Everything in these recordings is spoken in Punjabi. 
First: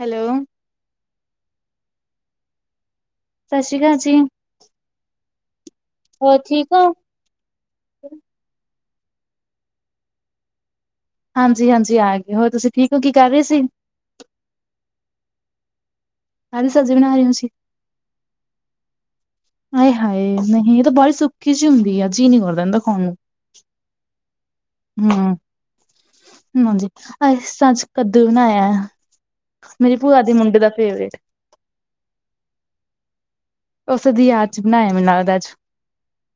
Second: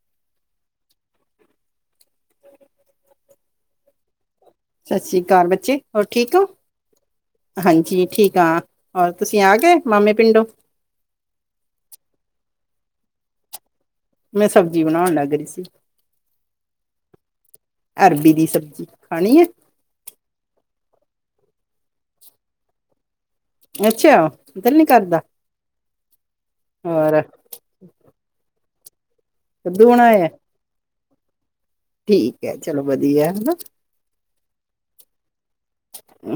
ਹੈਲੋ ਸਤਿ ਸ਼੍ਰੀ ਅਕਾਲ ਜੀ। ਸਤਿ ਸ੍ਰੀ ਅਕਾਲ ਬੱਚੇ, ਹੋਰ ਠੀਕ ਓਂ? ਹਾਂਜੀ। ਠੀਕ ਆਂ, ਹੋਰ ਤੁਸੀ ਆ ਗਏ, ਮਾਮੇ ਪਿੰਡੋ? ਹਾਂਜੀ-ਹਾਂਜੀ, ਆਗੇ। ਹੋਰ, ਤੁਸੀਂ ਠੀਕ ਹੋਂ, ਕੀ, ਕਰ ਰਹੇ ਸੀ? ਮੈਂ ਸਬਜ਼ੀ ਬਣਾਉਣ ਲੱਗ ਰਹੀ ਸੀ। ਕਾਦੀ ਸਬਜ਼ੀ ਬਣਾ ਰਹੋਂ ਤੁਸੀ? ਅਰਬੀ ਦੀ ਸਬਜ਼ੀ। ਖਾਣੀ ਏ? ਆਏ-ਹਾਏ! ਨਹੀਂ, ਇਹ ਤਾਂ ਬਾਲੀ ਸੁੱਕੀ ਜੀ ਹੁੰਦੀ ਆ, ਜੀ ਨਹੀਂ ਕਰਦਾ ਇੰਦਾ ਖਾਣ ਨੂੰ। ਅੱਛਾ! ਦਿਲ ਨੀ ਕਰਦਾ? ਹੂੰ, ਹਾਂਜੀ, ਹੋਰ ਅਸੀਂ ਤਾਂ ਅੱਜ ਕੱਦੂ ਬਣਾਇਆ। ਕੱਦੂ ਮੇਰੀ ਭੂਆ ਬਣਾਇਆ ਦੇ ਮੁੰਡੇ ਦਾ ਫੇਵਰੇਟ। ਠੀਕ ਐ, ਚਲੋ ਵਧੀਆ, ਹਨਾ! ਓਸੇ ਦੀ ਯਾਦ'ਚ ਬਣਾਇਆ, ਮੈਨੂੰ ਲਗਦਾ ਅੱਜ!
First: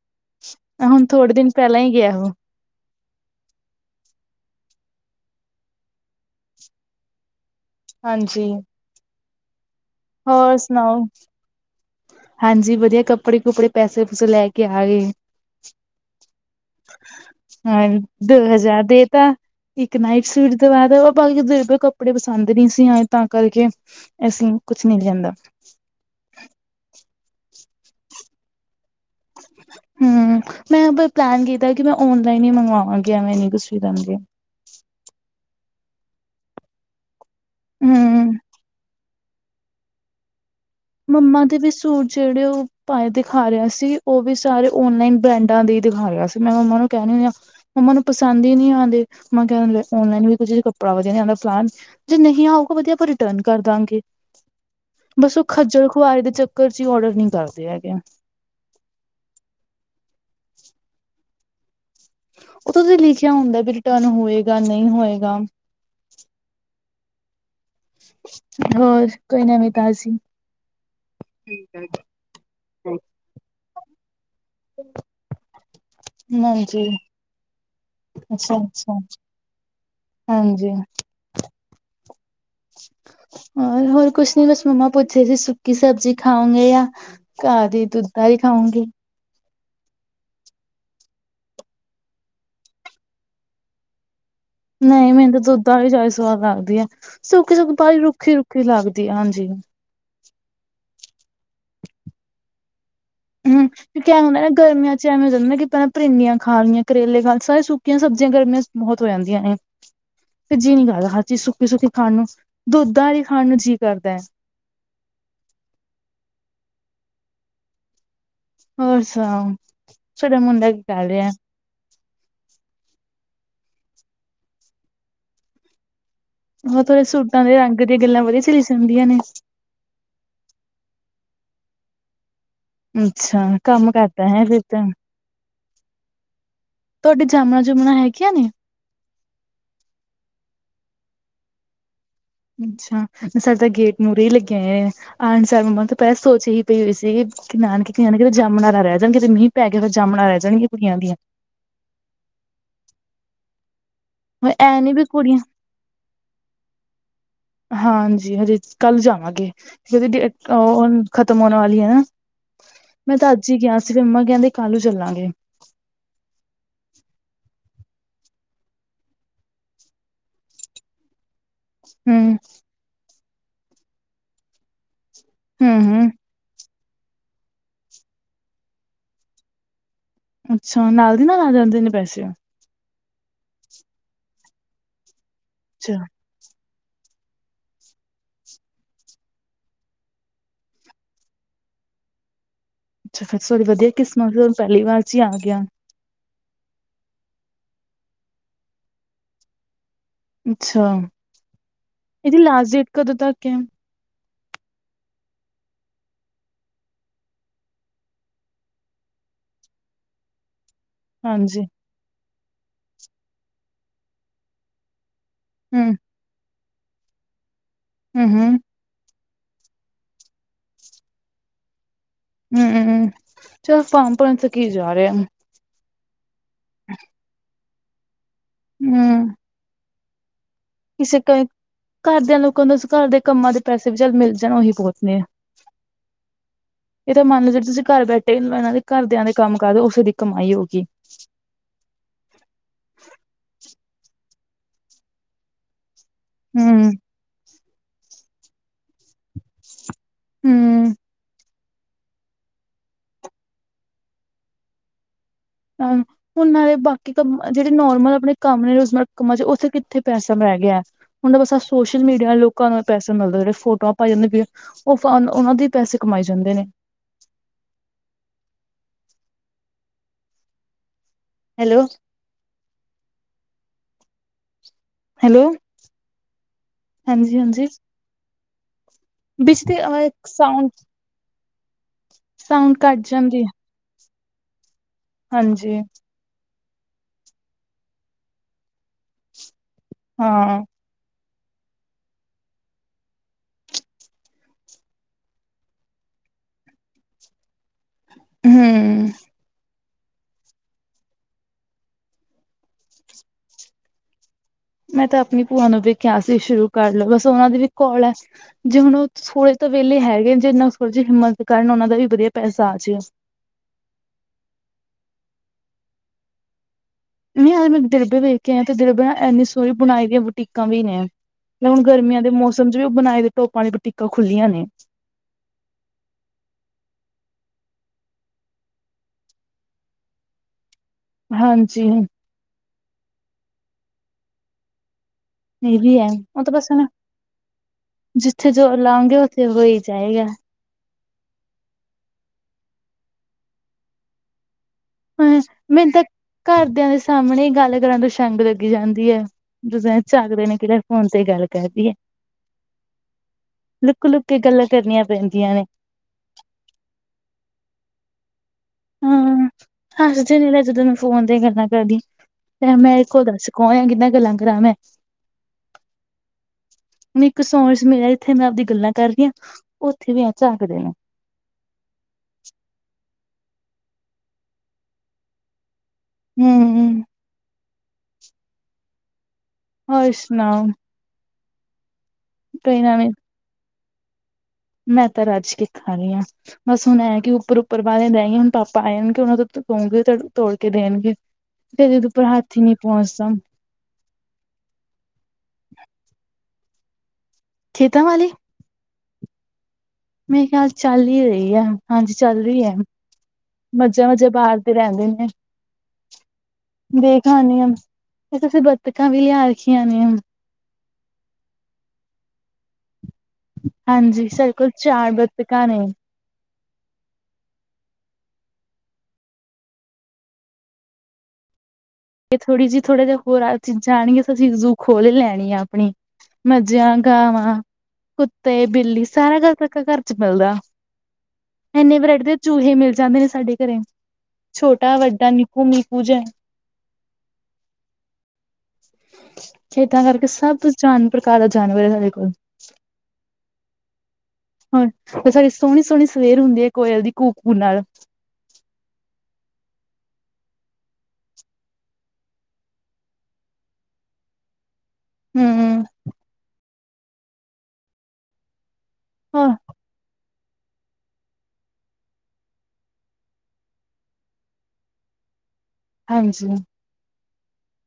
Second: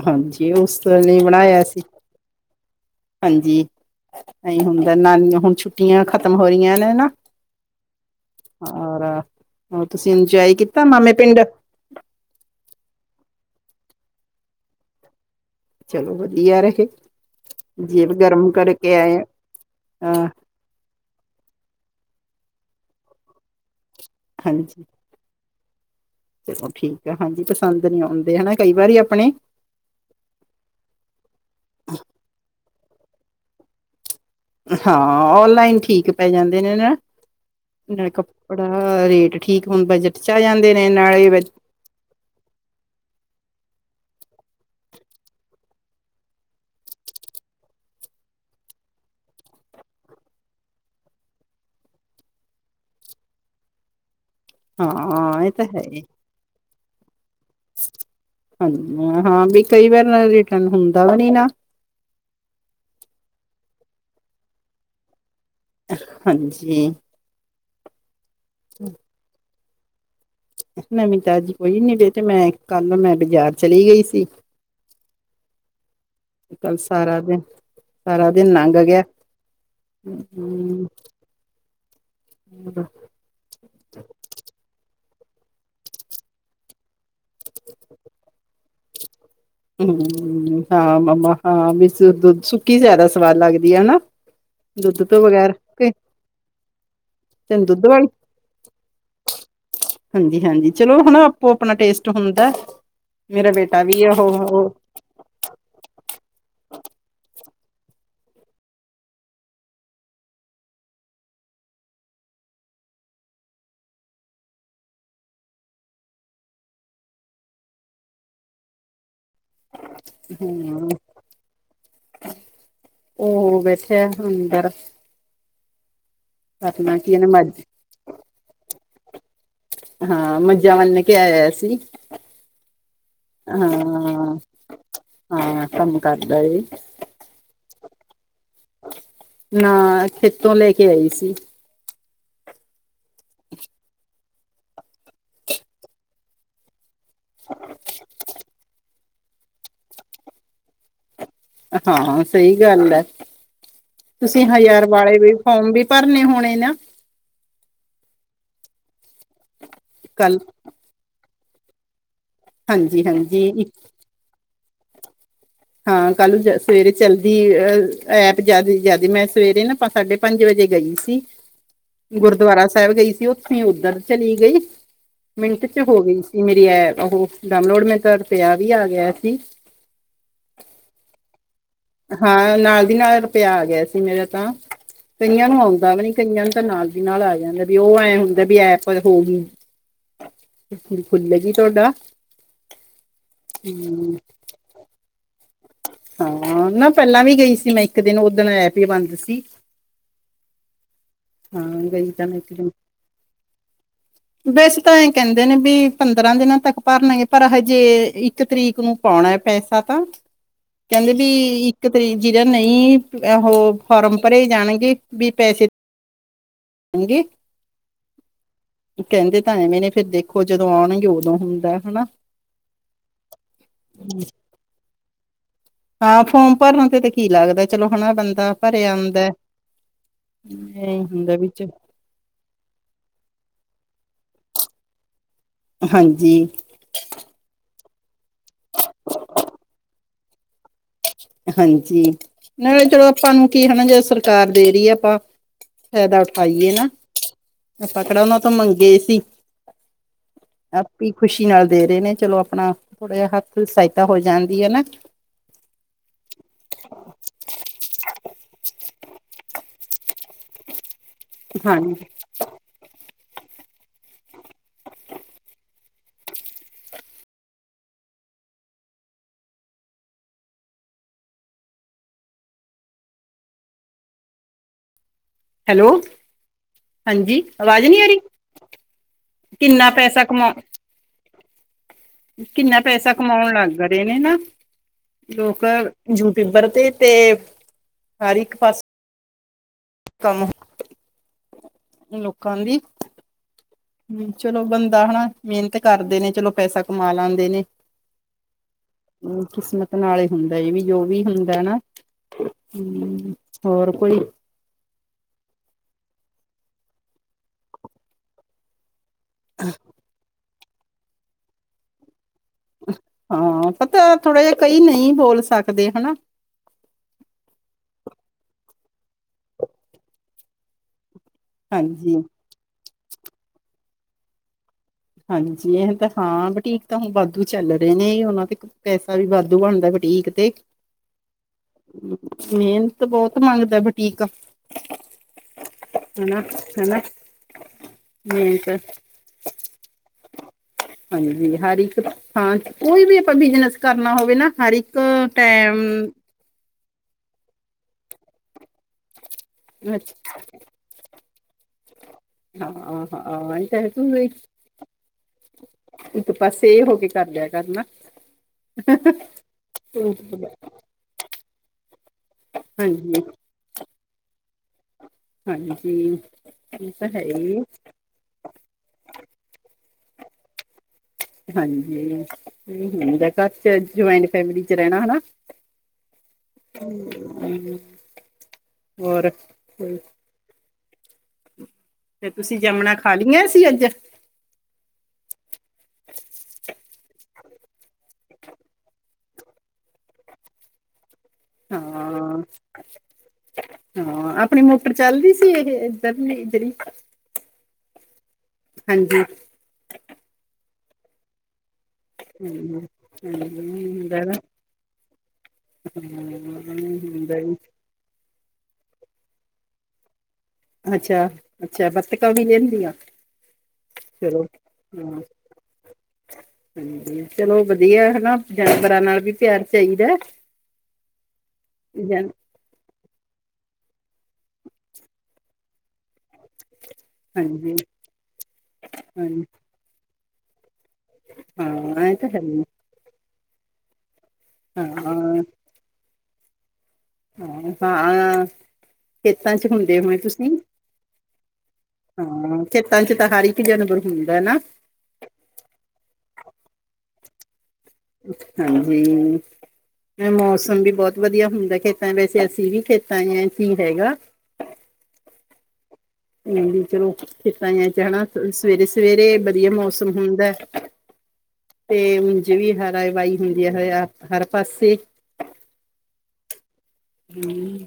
ਹਾਂਜੀ, ਉਸ ਹੁਣ ਲਈ ਥੋੜੇ ਦਿਨ ਬਣਾਇਆ ਪਹਿਲਾਂ ਸੀ, ਹੀ ਗਿਆ ਉਹ। ਹਾਂਜੀ! ਐਂਈ ਹੁੰਦਾ, ਨਾਨੀ ਹੁਣ ਛੁੱਟੀਆਂ ਖਤਮ ਹੋ ਰਹੀਆਂ ਨੇ, ਨਾ। ਹਾਂਜੀ। ਹੋਰ, ਉਹ ਤੁਸੀਂ ਇੰਜੋਏ ਹੋਰ ਕੀਤਾ, ਸੁਣਾਓ? ਮਾਮੇ ਪਿੰਡ? ਹਾਂਜੀ, ਵਧੀਆ, ਕੱਪੜੇ-ਕੁਪੜੇ ਪੈਸੇ-ਪੂਸੇ ਲੈਕੇ ਆਗੇ। ਚਲੋ ਵਧੀਆ ਰਹੇ ਹਾਂ, ਜੇਬ ਗਰਮ ਦੋ-ਹਜ਼ਾਰ ਕਰਕੇ ਦੇ ਆਏ ਤਾ, ਇੱਕ ਹਾਂ ਨਾਈਟ ਸੂਟ। ਦਵਾਦੋ, ਓ ਭਾਈ ਦੇ ਕੱਪੜੇ ਪਸੰਦ ਨਹੀਂ ਸੀ ਆਏ, ਤਾਂ ਕਰਕੇ ਅਸੀਂ ਹਾਂਜੀ ਕੁਛ ਨਹੀਂ ਲਿਆਂਦਾ। ਚਲੋ ਠੀਕ ਆ, ਹਾਂਜੀ, ਪਸੰਦ ਨਹੀਂ ਆਉਂਦੇ, ਹਨਾ, ਕਈ ਵਾਰੀ ਆਪਣੇ। ਹੂੰ, ਮੈਂ ਬਸ ਪਲੈਨ ਕੀਤਾ ਕਿ, ਮੈਂ ਔਨਲਾਈਨ ਹੀ ਮੰਗਵਾਵਾਂਗੀ, ਐਂਵੇ ਨਹੀ‌ ਪਸੰਦ ਆਂਦੇ ਆ। ਹਾਂ, ਔਨਲਾਈਨ ਠੀਕ ਪੈ ਜਾਂਦੇ ਨੇ ਨਾ, ਨਾਲੇ ਕੱਪ ਹਮ ਪੜਾ, ਰੇਟ ਠੀਕ ਹੁੰ ਬਜ ਆ ਜਾਂਦੇ ਨੇ, ਨਾ ਮੰਮਾ ਦੇ ਵੀ ਸੂਟ ਜਿਹੜੇ ਉਹ ਭਾਏ ਦਿਖਾ ਰਿਹਾ ਸੀ, ਉਹ ਵੀ ਸਾਰੇ ਓਨਲਾਈਨ ਬ੍ਰੈਂਡਾਂ ਦੇ ਦਿਖਾ ਈ ਰਿਹਾ ਸੀ। ਮੈਂ ਮੰਮਾ ਨੂੰ ਕਹਿਣੀ ਹੁੰਨੀ ਆ ਮੰਮਾ ਨੂੰ ਪਸੰਦ ਹੀ ਨਹੀਂ ਆਂਦੇ, ਮਾਂ ਕਹਿ ਦਿੰਦੇ ਔਨਲਾਈਨ ਵੀ ਕੁੱਝ ਕੱਪੜਾ ਵਧਿਆ ਨੀ ਆਂਦਾ ਫਲਾਣ ਜੇ ਨਹੀਂ ਆਊਗਾ ਵਧੀਆ, ਆਪਾ ਰਿਟਰਨ ਕਰਦਾਂਗੇ। ਹਾਂ, ਇਹ ਤਾਂ ਹੈ ਹੀ ਖੱਜਲ-ਖੁਆਰੀ ਦੇ ਚੱਕਰ-ਚ ਔਰਡਰ ਨਹੀਂ ਕਰਦੇ ਹੈਗੇ। ਹਾਂਜੀ, ਹਾਂ ਵੀ, ਕਈ ਵਾਰ ਰਿਟਰਨ ਹੁੰਦਾ ਵੀ, ਨੀ ਨਾ। ਓਹ ਤਾ ਦੀ ਲਿਖਿਆ ਹੁੰਦਾ, ਵੀ ਰਿਟਰਨ ਹੋਏਗਾ, ਨਹੀਂ ਹੋਏਗਾ। ਹਾਂਜੀ! ਹੋਰ, ਕੋਈ ਨਵੀ-ਤਾਜ਼ੀ? ਨਵੀਂ-ਤਾਜ਼ੀ ਕੋਈ ਨੀ, ਬੇਟੇ, ਮੈਂ ਕੱਲ, ਮੈਂ ਬਜ਼ਾਰ ਚਲੀ ਗਈ ਸੀ ਕੱਲ ਹਾਂਜੀ ਸਾਰਾ ਦਿਨ, ਸਾਰਾ ਦਿਨ ਅੱਛਾ ਲੰਘ ਅੱਛਾ ਗਿਆ। ਅਂ, ਹਾਂਜੀ ਊਂ। ਹੋਰ, ਹੋਰ ਕੁਛ ਨੀ, ਬਸ ਮੰਮਾ ਪੁੱਛ ਰਹੇ ਸੀ, ਸੁੱਕੀ ਸਬਜ਼ੀ ਖਾਓਂਗੇ, ਯਾ ਘਾਹ ਦੀ ਦੁੱਧਾਦੀ ਖਾਓਂਗੇ? ਹੂੰ, ਹਾਂ ਮੰਮਾ, ਹਾਂ ਵੀ, ਦੁੱਧ, ਸੁੱਕੀ ਜ਼ਿਆਦਾ ਸਵਾਦ ਲੱਗਦੀ ਹੈ, ਹਨਾ? ਦੁੱਧ ਨਹੀਂ, ਤੋਂ ਮੈਨੂੰ ਤਾਂ ਬਗੈਰ ਦੁੱਧ ਆਲੀ ਜ਼ਿਆਦੀ ਸਵਾਦ ਲੱਗਦੀ ਆ, ਸੁੱਕੀ ਤੈਨੂੰ ਸੁੱਕੀ ਦੁੱਧ ਬਾਰੀ ਵਾਲੀ ਰੁੱਖੀ-ਰੁੱਖੀ ਲੱਗਦੀ ਆ, ਹਾਂਜੀ। ਹਾਂਜੀ-ਹਾਂਜੀ, ਚਲੋ ਹਣਾ, ਆਪੋ-ਆਪਣਾ ਟੇਸਟ ਹੁੰਦਾ। ਮੇਰਾ ਹੂੰ, ਬੇਟਾ ਤੇ ਵੀ ਉਹ ਕਿਆ ਹੋ ਨਾ ਗਰਮੀਆਂ'ਚ ਹੋ ਜਾਂਦਾ ਨਾ ਕਿ, ਪਹਿਲਾਂ ਪਰਿੰਡੀਆਂ ਖਾਲੀਆਂ, ਕਰੇਲੇ ਖਾਲੇ, ਸਾਰੇ ਸੁੱਕੀਆਂ ਸਬਜ਼ੀਆਂ ਗਰਮੀਆਂ'ਚ ਬਹੁਤ ਹੋ ਜਾਂਦੀਆਂ ਨੇ। ਤੇ, ਜੀਅ ਨੀ ਕਰਦਾ ਹਰ ਚੀਜ਼ ਸੁੱਕੀ-ਸੁੱਕੀ ਖਾਣ ਨੂੰ, ਦੁੱਧ ਵਾਲੀ ਖਾਣ ਨੂੰ ਜੀਅ ਕਰਦਾ ਐ‌। ਹੋਰ ਸੁਣਾਓ। ਸਾਡਾ ਮੁੰਡਾ ਕੀ ਹਮ, ਕਰ ਰਿਹਾ ਉਹ ਬੈਠਿਆ ਅੰਦਰ। ਉਹ ਆਪਣਾ ਥੋੜੇ ਕੀ ਇਹਨੇ ਸੂਟਾਂ ਮੱਝ ਦੇ ਰੰਗ ਦੀਆਂ ਗੱਲਾਂ ਵਧੀਆ ਸਲੀ ਸੁਦੀਆਂ ਨੇ। ਹਾਂ, ਮੱਝਾਂ ਵੱਲ ਨੇ ਕਿਆਇਆ ਸੀ। ਅੱਛਾ! ਹਾਂ ਕੰਮ ਕਰਦਾ ਹੈ ਫਿਰ ਤਾਂ। ਹਾਂ, ਕੰਮ ਕਰਦਾ ਏ! ਤੁਹਾਡੀ ਜਾਮਣਾ-ਜੁਮਣਾ ਹੈਗੀ ਆ ਨੀ? ਨਾ, ਖੇਤੋਂ ਲੈ ਕੇ ਆਈ ਸੀ! ਅੱਛਾ! ਸਾਡੇ ਤਾਂ ਗੇਟ ਮੂਹਰੇ ਹੀ ਲੱਗਿਆ। ਆਣਸ ਮੰਮਾ ਤਾਂ ਪਹਿਲ ਸੋਚ ਹੀ ਪਈ ਹੋਈ ਸੀ। ਤੇ ਨਾਨਕੇਤੇ ਜਾਮਣਾ ਰਹਿ ਜਾਣ ਕਿਤੇ ਮੀਂਹ ਪੈ ਕੇ ਫਿਰ ਜੰਮਣ ਰਹਿ ਜਾਣਗੀਆਂ ਕੁੜੀਆਂ ਦੀਆਂ ਹਾਂ ਸਹੀ ਗੱਲ ਆ ਤੁਸੀਂ ਐ ਹਜ਼ਾਰ ਨੀ ਵਾਲੇ ਵੀ ਕੁੜੀਆਂ ਫੋਰਮ ਵੀ ਭਰਨੇ ਹੋਣੇ ਨਾ। ਹਾਂਜੀ, ਹਜੇ ਕੱਲ ਜਾਵਾਂਗੇ ਜਦੀੇ ਕੱਲ ਉਹ ਖ਼ਤਮ ਹੋਣ ਵਾਲੀ ਹੈ। ਹਾਂਜੀ ਮੈਂ ਤਾਂ ਅੱਜ ਹੀ ਹਾਂਜੀ ਗਿਆ ਸੀ ਮੰਮਾ ਕਹਿੰਦੇ ਕੱਲੂ ਚੱਲਾਂਗੇ। ਹਾਂ ਕੱਲ ਸਵੇਰੇ ਚਲਦੀ ਐਪ ਜਿਆਦਾ ਜ਼ਿਆਦਾ ਮੈਂ ਸਵੇਰੇ ਨਾ ਸਾਢੇ ਪੰਜ ਵਜੇ ਗਈ ਸੀ??? [unintelligible] ਹੂੰ ਗੁਰਦੁਆਰਾ ਸਾਹਿਬ ਗਈ ਸੀ ਉੱਥੋਂ ਉਧਰ ਚਲੀ ਗਈ, ਮਿੰਟ ਚ ਹੂੰ ਹੋ ਹੂੰ ਗਈ ਸੀ ਮੇਰੀ ਐ ਉਹ ਡਾਮਲੋਡ ਮੇ ਤਾਂ ਰੁਪਇਆ ਵੀ ਆ ਗਿਆ ਸੀ ਅੱਛਾ, ਨਾਲ ਦੀ ਨਾਲ ਆ ਜਾਂਦੇ ਨੇ ਪੈਸੇ ਹਾਂ ਨਾਲ ਦੀ ਨਾਲ ਰੁਪਿਆ ਆ ਗਿਆ ਸੀ ਮੇਰਾ ਤਾਂ, ਕਈਆਂ ਨੂੰ ਆਉਂਦਾ ਅੱਛਾ ਵੀ ਨਹੀਂ। ਕਈਆਂ ਤਾਂ ਨਾਲ ਵੀ ਨਾਲ ਆ ਜਾਂਦਾ ਵੀ ਉਹ ਐਂ ਹੁੰਦਾ ਵੀ ਐਪ ਹੋ ਗਈ ਖੁੱਲਗੀ ਤੁਹਾਡਾ ਅੱਛਾ ਫਿਰ ਤੁਹਾਡੀ ਵਧੀਆ ਹੂੰ, ਕਿਸਮਤ ਪਹਿਲੀ ਵਾਰ ਚ ਹੀ ਆ ਗਿਆ ਹਾਂ, ਨਾ ਪਹਿਲਾਂ ਵੀ ਗਈ ਸੀ ਮੈਂ ਇੱਕ ਦਿਨ ਉਦਣ ਐਪ ਬੰਦ ਸੀ ਅੱਛਾ, ਹਾਂ ਗਈ ਤਾਂ ਮੈਂ ਇਹਦੀ ਇੱਕ ਦਿਨ ਲਾਸਟ ਡੇਟ ਕਦੋਂ ਤੱਕ [inaudible] ਵੈਸੇ ਤਾਂ ਇਹ ਕਹਿੰਦੇ ਨੇ ਵੀ ਪੰਦਰਾਂ ਦਿਨਾਂ ਤੱਕ ਭਰਲਾਂਗੇ ਪਰ ਹਜੇ ਇੱਕ ਤਰੀਕ ਨੂੰ ਪਾਉਣਾ ਪੈਸਾ ਤਾਂ ਕਹਿੰਦੇ ਹਾਂਜੀ ਵੀ ਇੱਕ ਤਰੀਕ ਜਿਹੜਾ ਨਹੀਂ ਉਹ ਫਾਰਮ ਭਰੇ ਜਾਣਗੇ ਵੀ ਪੈਸੇ ਹਮ ਹਾਂਜੀ ਹਮ -ਹਮ ਕਹਿੰਦੇ ਤਾਂ ਐਵੇਂ ਨੇ ਫਿਰ ਦੇਖੋ ਜਦੋਂ ਆਉਣਗੇ ਉਦੋਂ ਹੁੰਦਾ ਹਨਾ ਹਮ -ਹਮ ਚਲ ਫਾਰਮ ਭਰਨ ਤੇ ਕੀ ਜਾ ਰਿਹਾ ਹਾਂ ਫੋਮ ਭਰਨ ਤੇ ਤੇ ਕੀ ਲੱਗਦਾ ਚਲੋ ਹਣਾ ਬੰਦਾ ਭਰਿਆ ਆਉਂਦਾ ਨਹੀਂ ਕਿਸੇ ਹੁੰਦਾ ਕ ਵਿੱਚ ਘਰਦਿਆਂ ਲੋਕਾਂ ਨੂੰਸੀਂ ਘਰ ਦੇ ਕੰਮਾਂ ਦੇ ਪੈਸੇ ਵੀ ਚੱਲ ਮਿਲ ਜਾਣ ਉਹੀ ਬਹੁਤ ਆ ਹਾਂਜੀ ਇਹ ਤਾਂ ਮੰਨ ਲਓ ਜਿਹੜੇ ਤੁਸੀਂ ਘਰ ਬੈਠੇ ਇਹਨਾਂ ਦੇ ਘਰਦਿਆਂ ਦੇ ਕੰਮ ਕਰ ਦੋ ਉਸੇ ਦੀ ਕਮਾਈ ਹੋਊਗੀ ਹਾਂਜੀ, ਨਾਲੇ ਚਲੋ ਆਪਾਂ ਨੂੰ ਕੀ ਹਨਾ ਜੇ ਸਰਕਾਰ ਦੇ ਰਹੀ ਹੈ। ਆਪਾਂ ਫਾਇਦਾ ਉਠਾਈਏ ਨਾ, ਹੂੰ ਆਪਾਂ ਕਿਹੜਾ ਉਹਨਾਂ ਤੋਂ ਮੰਗੇ??? ਹੂੰ [unintelligible] ਵੀ ਖੁਸ਼ੀ ਨਾਲ ਦੇ ਰਹੇ ਨੇ ਚਲੋ ਆਪਣਾ ਥੋੜਾ ਜਿਹਾ ਹੱਥ ਸਹਾਇਤਾ ਹੋ ਜਾਂਦੀ ਹੈ। ਨਾ ਉਹ ਨਾਲੇ ਬਾਕੀ ਕੰਮ ਜਿਹੜੇ ਨੋਰਮਲ ਆਪਣੇ ਕੰਮ ਨੇ ਰੋਜ਼ਮਾਰ ਕੰਮ ਚ ਉੱਥੇ ਕਿੱਥੇ ਪੈਸਾ ਬੈ ਗਿਆ, ਹੁਣ ਤਾਂ ਬਸ ਸੋਸ਼ਲ ਹਾਂਜੀ ਮੀਡੀਆ ਲੋਕ ਲੋਕਾਂ ਨੂੰ ਇਹ ਪੈਸੇ ਮਿਲਦੇ ਜਿਹੜੇ ਫੋਟੋਆਂ ਪਾਈ ਜਾਂਦੇ ਉਹ ਫ ਉਹਨਾਂ ਦੀ ਪੈਸੇ ਕਮਾਈ ਜਾਂਦੇ ਨੇ ਹੈਲੋ ਹੈਲੋ, ਹਾਂਜੀ ਅਵਾਜ਼ ਨਹੀਂ ਆ ਰਹੀ ਕਿੰਨਾ ਪੈਸਾ ਕਮਾ [unintelligible] ਸਾਊਂਡ ਕਿੰਨਾ ਘੱਟ ਪੈਸਾ, ਜਾਂਦੀ ਕਮਾਉਣ ਲੱਗ ਰਹੇ ਨੇ ਨਾ। ਲੋਕ, ਹਾਂਜੀ ਯੂਟਿਊਬਰ ਤੇ, ਤੇ ਹਰ ਇੱਕ ਪਾਸੇ ਕੰਮ, ਹਾਂ ਲੋਕਾਂ ਦੀ ਲਈ ਚਲੋ, ਬੰਦਾ ਹਨਾ ਮਿਹਨਤ ਕਰਦੇ ਨੇ, ਚਲੋ ਪੈਸਾ ਕਮਾ ਲੈਂਦੇ ਨੇ। ਹਮ ਕਿਸਮਤ ਨਾਲ ਹੀ ਹੁੰਦਾ ਇਹ ਵੀ ਜੋ ਵੀ ਹੁੰਦਾ ਨਾ ਹਮ, ਹੋਰ ਕੋਈ? ਮੈਂ ਤਾਂ ਆਪਣੀ ਭੂਆ ਨੂੰ ਵੀ ਕਿਹਾ ਸੀ, ਸ਼ੁਰੂ ਕਰ ਲਵੋ, ਬਸ ਉਹਨਾਂ ਦੀ ਵੀ ਕੋਲ ਹੈ। ਜੇ ਹੁਣ ਥੋੜ੍ਹੇ ਤਾਂ ਵਿਹਲੇ ਹੈਗੇ, ਜੇਨ ਹੀ ਹਿੰਮਤ ਕਰਨ ਉਹਨਾ ਦਾ ਵੀ ਵਧੀਆ ਪੈਸਾ ਆ ਜ਼ੇ ਹਾਂ, ਪਤਾ ਥੋੜ੍ਹਾ ਜਿਹਾ, ਕਈ ਨਹੀਂ ਬੋਲ ਸਕਦੇ ਹਨਾ। [unintelligible] ਮੈਂ ਦਿਰਬੇ ਵੇਖ ਕੇ ਆਈ, ਤੇ ਦਿਰਬੇ ਨਾ ਏਨੀ ਸੋਹਣੀ ਬਣਾਈ ਦੀਆਂ ਬੁਟੀਕਾਂ ਨੇ। ਤੇ ਹੁਣ, ਗਰਮੀਆਂ ਹਾਂਜੀ ਦੇ ਮੌਸਮ ਚ ਵੀ ਉਹ ਬੁਣਾਈ ਦੇ ਟੋਪਾਂ ਦੀ ਬੁਟੀਕਾਂ ਖੁੱਲ੍ਹੀਆਂ ਨੇ। ਹਾਂਜੀ, ਏਹ ਤਾਂ, ਹਾਂ, ਬੁਟੀਕ ਤਾਂ ਹੁਣ ਵਾਧੂ ਚੱਲ ਰਹੇ ਨੇ, ਉਹਨਾਂ ਤੇ ਪੈਸਾ ਵੀ, ਵਾਧੂ ਬਣਦਾ ਬਟੀਕ ਤੇ। ਹਾਂਜੀ। ਮਿਹਨਤ, ਬਹੁਤ ਮੰਗਦਾ ਬਟੀਕ। ਇਹ ਵੀ ਐ। ਉਹ ਤਾਂ ਬਸ, ਹਨਾ ਜਿੱਥੇ ਜੋਰ ਮਿਹਨਤ ਲਾਉਂਗੇ, ਉੱਥੇ ਹੋ ਈ ਜਾਏਗਾ। ਹਾਂਜੀ, ਹਰ ਇੱਕ ਥਾਂ ਚ, ਕੋਈ ਵੀ ਅਪਾਂ ਬਿਜਨਸ ਕਰਨਾ ਹੋਵੇ ਨਾ, ਹਰ ਇੱਕ ਹ ਟੈਮ ਮੈਨੂੰ ਤਾਂ ਘਰਦਿਆਂ ਦੇ ਸਾਹਮਣੇ ਈ, ਗੱਲ ਕਰਨ ਤੋਂ ਸ਼ੰਗ ਲੱਗੀ ਜਾਂਦੀ ਐ। ਜਦ ਐੰ ਝਾਕਦੇ ਨੇ, ਕਿਹਦੇ ਫੋਨ, ਤੇ ਗੱਲ ਕਰਦੀ ਐ? [unintelligible] ਹਾਂ, ਹਾਂ, ਏਹ ਤੇ ਹੈ, ਤੂੰ ਵੀ ਕੇ ਗੱਲਾਂ ਕਰਨੀਆਂ ਪੈਂਦੀਆਂ ਨੇ ਇੱਕ ਪਾਸੇ ਏ ਹੋ ਕੇ, ਕਰ ਲਿਆ ਕਰ ਨਾ। ਹਾਂ। ਹੱਸਦੇ ਨੇ [inaudible] ਜਦੋਂ ਮੈਂ ਫੋਨ ਤੇ ਗੱਲਾਂ ਕਰਦੀ, ਤੇ ਮੈਂ ਇੱਕੋ ਹਾਂਜੀ ਦੱਸ, ਕੌਣ ਹੈ ਕਿੱਦਾਂ ਗੱਲਾਂ ਕਰਾਂ ਮੈਂ? ਹਾਂਜੀ, ਇਹ ਤਾਂ ਹੈ ਈ ਹੈ। ਤੇ, ਮੈਂ ਆਪਦੀ ਗੱਲਾਂ ਕਰਦੀ ਆਂ, ਉੱਥੇ ਵੀ ਐ ਝਾਕਦੇ ਨੇ। ਹਾਂਜੀ, ਇਹ ਹੁੰਦਾ। ਘਰ ਚ ਜੁਆਇੰਟ ਫੈਮਿਲੀ ਚ ਰਹਿਣਾ, ਹਨਾ? ਹੂੰ ਹੋਰ। ਹੋਰ, ਸੁਣਾਉ? ਤੇ, ਤੁਸੀਂ ਜਾਮਣਾਂ, ਨਵੀਂ ਖਾ ਲਈਆਂ ਸੀ ਅੱਜ? ਮੈਂ ਤਾਂ, ਰੱਜ ਕੇ ਖਾ ਲਈਆਂ। ਬਸ, ਹੁਣ ਐਂ ਕਿ ਉੱਪਰ-ਉੱਪਰ ਬਾਲੇ ਰਹਿ ਗਈਆਂ, ਹੁਣ ਪਾਪਾ ਆ ਜਾਣਗੇ, ਉਹਨਾਂ ਕਹੂੰਗੀ ਤੋੜ ਕੇ ਦੇਣਗੇ। ਫਿਰ, ਜਦ ਉੱਪਰ ਹਾਂ ਹੱਥ ਹੀ, ਨਹੀਂ ਪਹੁੰਚਦਾ। ਹਾਂ, ਆਪਣੀ ਮੋਟਰ ਚੱਲ ਰਹੀ ਸੀ, ਇਹ, ਇਧਰਲੀ ਇਧਰ ਹੀ। ਖੇਤਾਂ ਵਾਲੀ? ਹਾਂਜੀ। ਮੇਰੇ, ਖਿਆਲ ਚੱਲ ਈ ਰਹੀ ਆ। ਹਾਂਜੀ ਚੱਲ ਰਹੀ ਐ। ਹਾਂਜੀ ਹਾਂਜੀ ਹੁੰਦਾ ਮਜੇ-ਮਜੇ ਨਾ ਬਾਹਰ ਤੇ ਰਹਿੰਦੇ ਨੇ। [unintelligible] ਤੇ ਤੁਸੀਂ ਬੱਤਕਾਂ ਵੀ ਲਿਆ ਰੱਖੀਆਂ ਨੇ? ਅੱਛਾ, ਅੱਛਾ, ਬੱਤਕਾਂ ਵੀ ਲੇਦੀਆਂ। ਹਾਂਜੀ, ਸਾਡੇ ਕੋਲ ਚਾਰ ਬੱਤਕਾਂ ਨੇ। ਚਲੋ, ਵਧੀਆ, ਹਨਾ ਜਾਨਵਰਾਂ ਨਾਲ ਵੀ ਪਿਆਰ ਚਾਹੀਦਾ। [unintelligible] ਥੋੜ੍ਹੀ ਜਿ ਥੋੜਾ ਜਾਂ ਹੋਰ ਚੀਜ਼ਾਂ ਆਣਗੀਆਂ, ਤਾਂ ਅਸੀਂ ਜੂ ਖੋਲ੍ਹ ਈ ਲੈਣੀ ਆ ਆਪਣੀ। ਮੱਝਾ-ਗਾਵਾਂ, ਹਾਂਜੀ ਕੁੱਤੇ-ਬਿੱਲੀ, ਹਾਂਜੀ ਸਾਰਾ ਘਰ ਚ ਮਿਲਦਾ। ਇੰਨੇ ਹਾਂ ਇਹ ਵਰੈਟੀ ਤਾਂ ਦੇ, ਹੈ ਹੀ। ਚੂਹੇ ਮਿਲ ਜਾਂਦੇ ਨੇ, ਸਾਡੇ ਘਰੇ। ਹਾਂ ਛੋਟਾ-ਵੱਡਾ, ਨਿੱਕੂ- ਮਿੱਕੂ, ਜਿਹਾ ਹਾਂ। ਖੇਤਾਂ ਚ ਘੁੰਮਦੇ ਖੇਤਾਂ ਹੋ ਕਰਕੇ ਤੁਸੀਂ, ਸਭ ਜਾਨ ਪ੍ਰਕਾਰ ਦਾ ਜਾਨਵਰ ਹੈ ਸਾਡੇ ਕੋਲ ਹਾਂ? ਖੇਤਾਂ ਚ ਤਾਂ, ਹਰ ਇੱਕ ਜਾਨਵਰ ਹੁੰਦਾ ਨਾ। ਹਾਂ, ਤੇ ਸਾਡੀ ਸੋਹਣੀ-ਸੋਹਣੀ ਸਵੇਰ ਹੁੰਦੀ ਏ, ਕੋਇਲ ਦੀ ਕੂ-ਕੂ ਨਾਲ। ਹਾਂਜੀ। ਮੌਸਮ ਵੀ ਬਹੁਤ ਵਧੀਆ ਹੁੰਦਾ। ਖੇਤਾਂ ਵੈਸੇ ਅਸੀਂ ਵੀ ਖੇਤਾਂ [unintelligible] ਸੀ, ਹੈਗਾ। ਹੂੰ ਹੁੰ, ਚਲੋ। ਖੇਤਾਂ ਐ? ਜਾਣਾ ਸਵੇਰੇ? ਸਵੇਰੇ ਹੋਰ ਵਧੀਆ ਮੌਸਮ ਹੁੰਦਾ। ਤੇ, ਜਿਹੜੀ ਹਰਿਆਵਲ ਹੁੰਦੀ ਏ ਹਰ ਪਾਸੇ। ਹਾਂਜੀ।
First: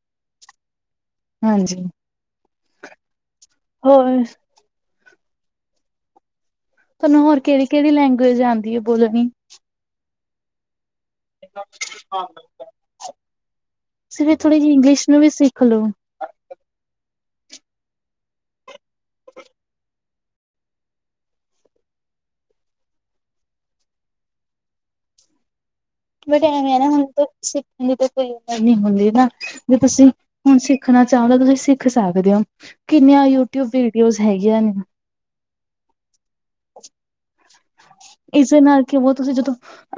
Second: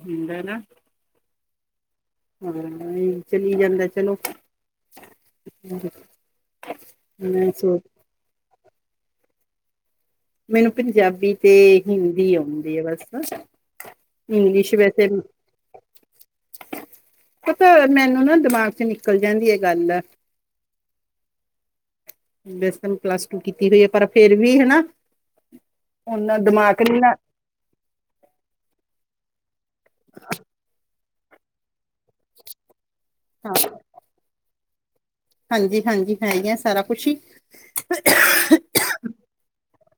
ਹੁੰਦਾ ਨਾ। ਹਾਂਜੀ ਹਾਂ ਚਲੀ ਜਾਂਦਾ ਚਲੋ ਹੋਰ ਤੁਹਾਨੂੰ ਹੋਰ ਮੈਂ ਕਿਹੜੀ ਸੋ -ਕਿਹੜੀ ਲੈਂਗੁਏਜ ਆਉਂਦੀ ਹੈ ਬੋਲਣੀ ਮੈਨੂੰ ਪੰਜਾਬੀ ਤੇ ਹਿੰਦੀ ਆਉਂਦੀ ਆ ਬਸ ਸਿਰ ਥੋੜੀ ਜਿਹੀ ਇੰਗਲਿਸ਼ ਨੂੰ ਵੀ ਸਿੱਖ ਲੋ ਪਤਾ ਮੈਨੂੰ ਨਾ ਦਿਮਾਗ ਚ ਨਿਕਲ ਜਾਂਦੀ ਇਹ ਗੱਲ ਆ ਵੈਸੇ ਤਾਂ ਪਲੱਸ ਟੂ ਕੀਤੀ ਹੋਈ ਹੈ ਪਰ ਫੇਰ ਵੀ ਹਨਾ ਓਨਾ ਬਟ ਐਵੇਂ ਦਿਮਾਗ ਨਾ ਨੀ ਹੁਣ ਸਿੱਖਣ ਦੀ ਤਾਂ ਕੋਈ ਉਮਰ ਨਹੀਂ ਹੁੰਦੀ ਨਾ ਵੀ ਤੁਸੀਂ ਹੁਣ ਸਿੱਖ ਸਿਖਣਾ ਚਾਹੁੰਦਾ ਤੁਸੀਂ ਸਿੱਖ ਸਕਦੇ ਹੋ ਕਿੰਨੀਆਂ ਹਾਂ ਯੂਟਿਊਬ ਵੀਡੀਓ ਹੈਗੀਆਂ ਨੇ ਹਾਂਜੀ- ਹਾਂਜੀ ਹੈਗ ਸਾਰਾ ਕੁਛ ਹੀ ਇਸਦੇ ਨਾਲ ਕਿ ਉਹ ਤੁਸੀਂ ਜਦੋਂ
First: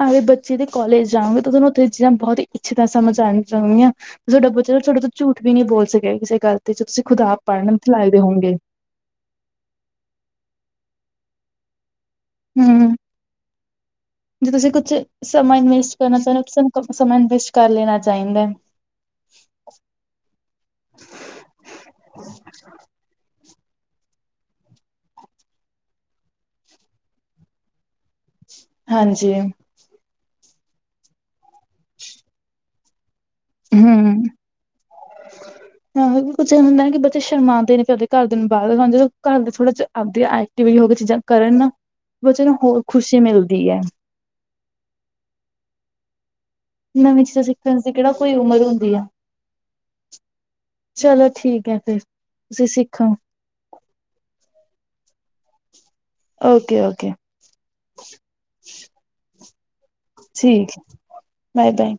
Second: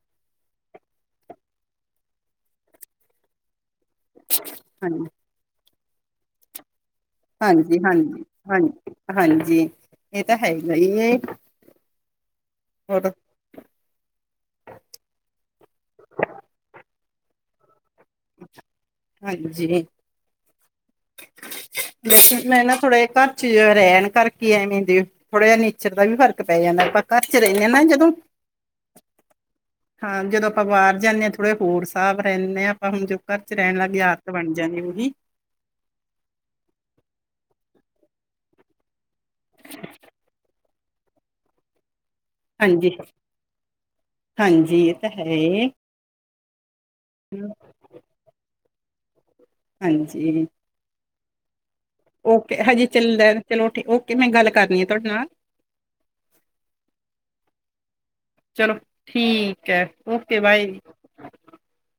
ਆਵੇ ਬੱਚੇ ਦੇ ਕੋਲੇਜ ਜਾਓਗੇ ਤੁਾਨੂੰ ਉੱਥੇ ਚੀਜ਼ਾ ਬਹੁਤ ਇੱਛੇ ਦਾ ਸਮਝ ਆਉਣ ਜਾਗ ਤੁਹਾਡਾ ਬਚਾ ਹਾਂਜੀ ਤੁਹਾਡੇ ਤੋਂ ਝੂਠ ਕਦੀ ਵੀ ਨਹੀਂ ਬੋਲ ਸਕੇਗਾ ਕਿਸੇ ਗੱਲ ਤੇ ਤੁਸੀਂ ਖੁਦਾਬ ਪੜ੍ਹਨ ਹਾਂਜੀ ਤੇ ਲਾਏਦੇ ਹਾਂਜੀ ਹੋਗੇ ਹਾਂਜੀ ਹਾਂਜੀ, ਇਹ ਤਾਂ ਹੈ ਹੀਗਾ ਹਮ [inaudible] ਜੇ ਤੁਸੀਂ ਕੁਛ ਸਮਾਂ ਇਨਵੇਸਟ ਕਰਨਾ ਚਾਹੁੰਦੇ ਹੋ ਸਾਨੂੰ ਸਮਾਂ ਇਨਵੇਸਟ ਕਰ ਲੈਣਾ ਚਾਹੀਦਾ ਹਾਂਜੀ ਮੈਂ ਨਾ ਥੋੜਾ ਘਰ ਚ ਰਹਿਣ ਕਰਕੇ ਆਵੇਦੇ ਥੋੜ੍ਹਾ ਜਿਹਾ ਨੇਚਰ ਦਾ ਵੀ ਫ਼ਰਕ ਪੈ ਜਾਂਦਾ, ਆਪਾਂ ਘਰ ਚ ਰਹਿੰਦੇ ਹਾਂ ਨਾ ਜਦੋਂ ਹਾਂਜੀ ਹਾਂ ਜਦੋਂ ਆਪਾਂ ਬਾਹਰ ਜਾਂਦੇ ਹਾਂ ਥੋੜ੍ਹੇ ਹੋਰ ਸਾਬ ਰਹਿੰਦੇ ਹਾਂ ਆਪਾਂ ਹੁਣ ਘਰ ਚ ਰਹਿਣ ਵਾਲੀ ਹਮ ਆਦਤ ਬਣ ਜਾਣੀ ਉਹਦੀ ਹਾਂ ਕੁਛ ਇਹ ਹੁੰਦਾ ਨਾ ਬੱਚੇ ਸ਼ਰਮਾਂਉਦੇ ਨੇ ਆਪਦੇ ਘਰ ਦੇ ਨੂੰ ਬਾਹਰਦੇ ਘਰ ਥੋੜਾ ਚਿਰ ਆਂਦੇ ਆਏ ਹੋ ਕੇ ਚੀਜ਼ਾਂ ਕਰਨ ਨਾ ਬੱਚਿਆਂ ਨੂੰ ਹੋਰ ਹਾਂਜੀ ਖੁਸ਼ੀ ਮਿਲਦੀ ਹੈ ਹਾਂਜੀ ਇਹ ਤਾਂ ਹੈ ਇਹਨਾ ਵਿਚ ਸਿੱਖਣ ਦੀ ਕਿਹੜਾ ਕੋਈ ਉਮਰ ਹੁੰਦੀ ਆ ਹਾਂਜੀ ਚਲੋ ਠੀਕ ਹੈ ਫਿਰ ਓਕੇ ਤੁਸੀਂ ਹਜੀ ਸਿੱਖੋ ਚੱਲਦਾ ਚਲੋ ਓਕੇ ਮੈਂ ਗੱਲ ਕਰਨੀ ਆ ਤੁਹਾਡੇ ਨਾਲ ਓਕੇ- ਓਕੇ ਚਲੋ ਠੀਕ ਹੈ ਓਕੇ ਠੀਕ, ਬਾਏ ਬਾਏ -ਬਾਏ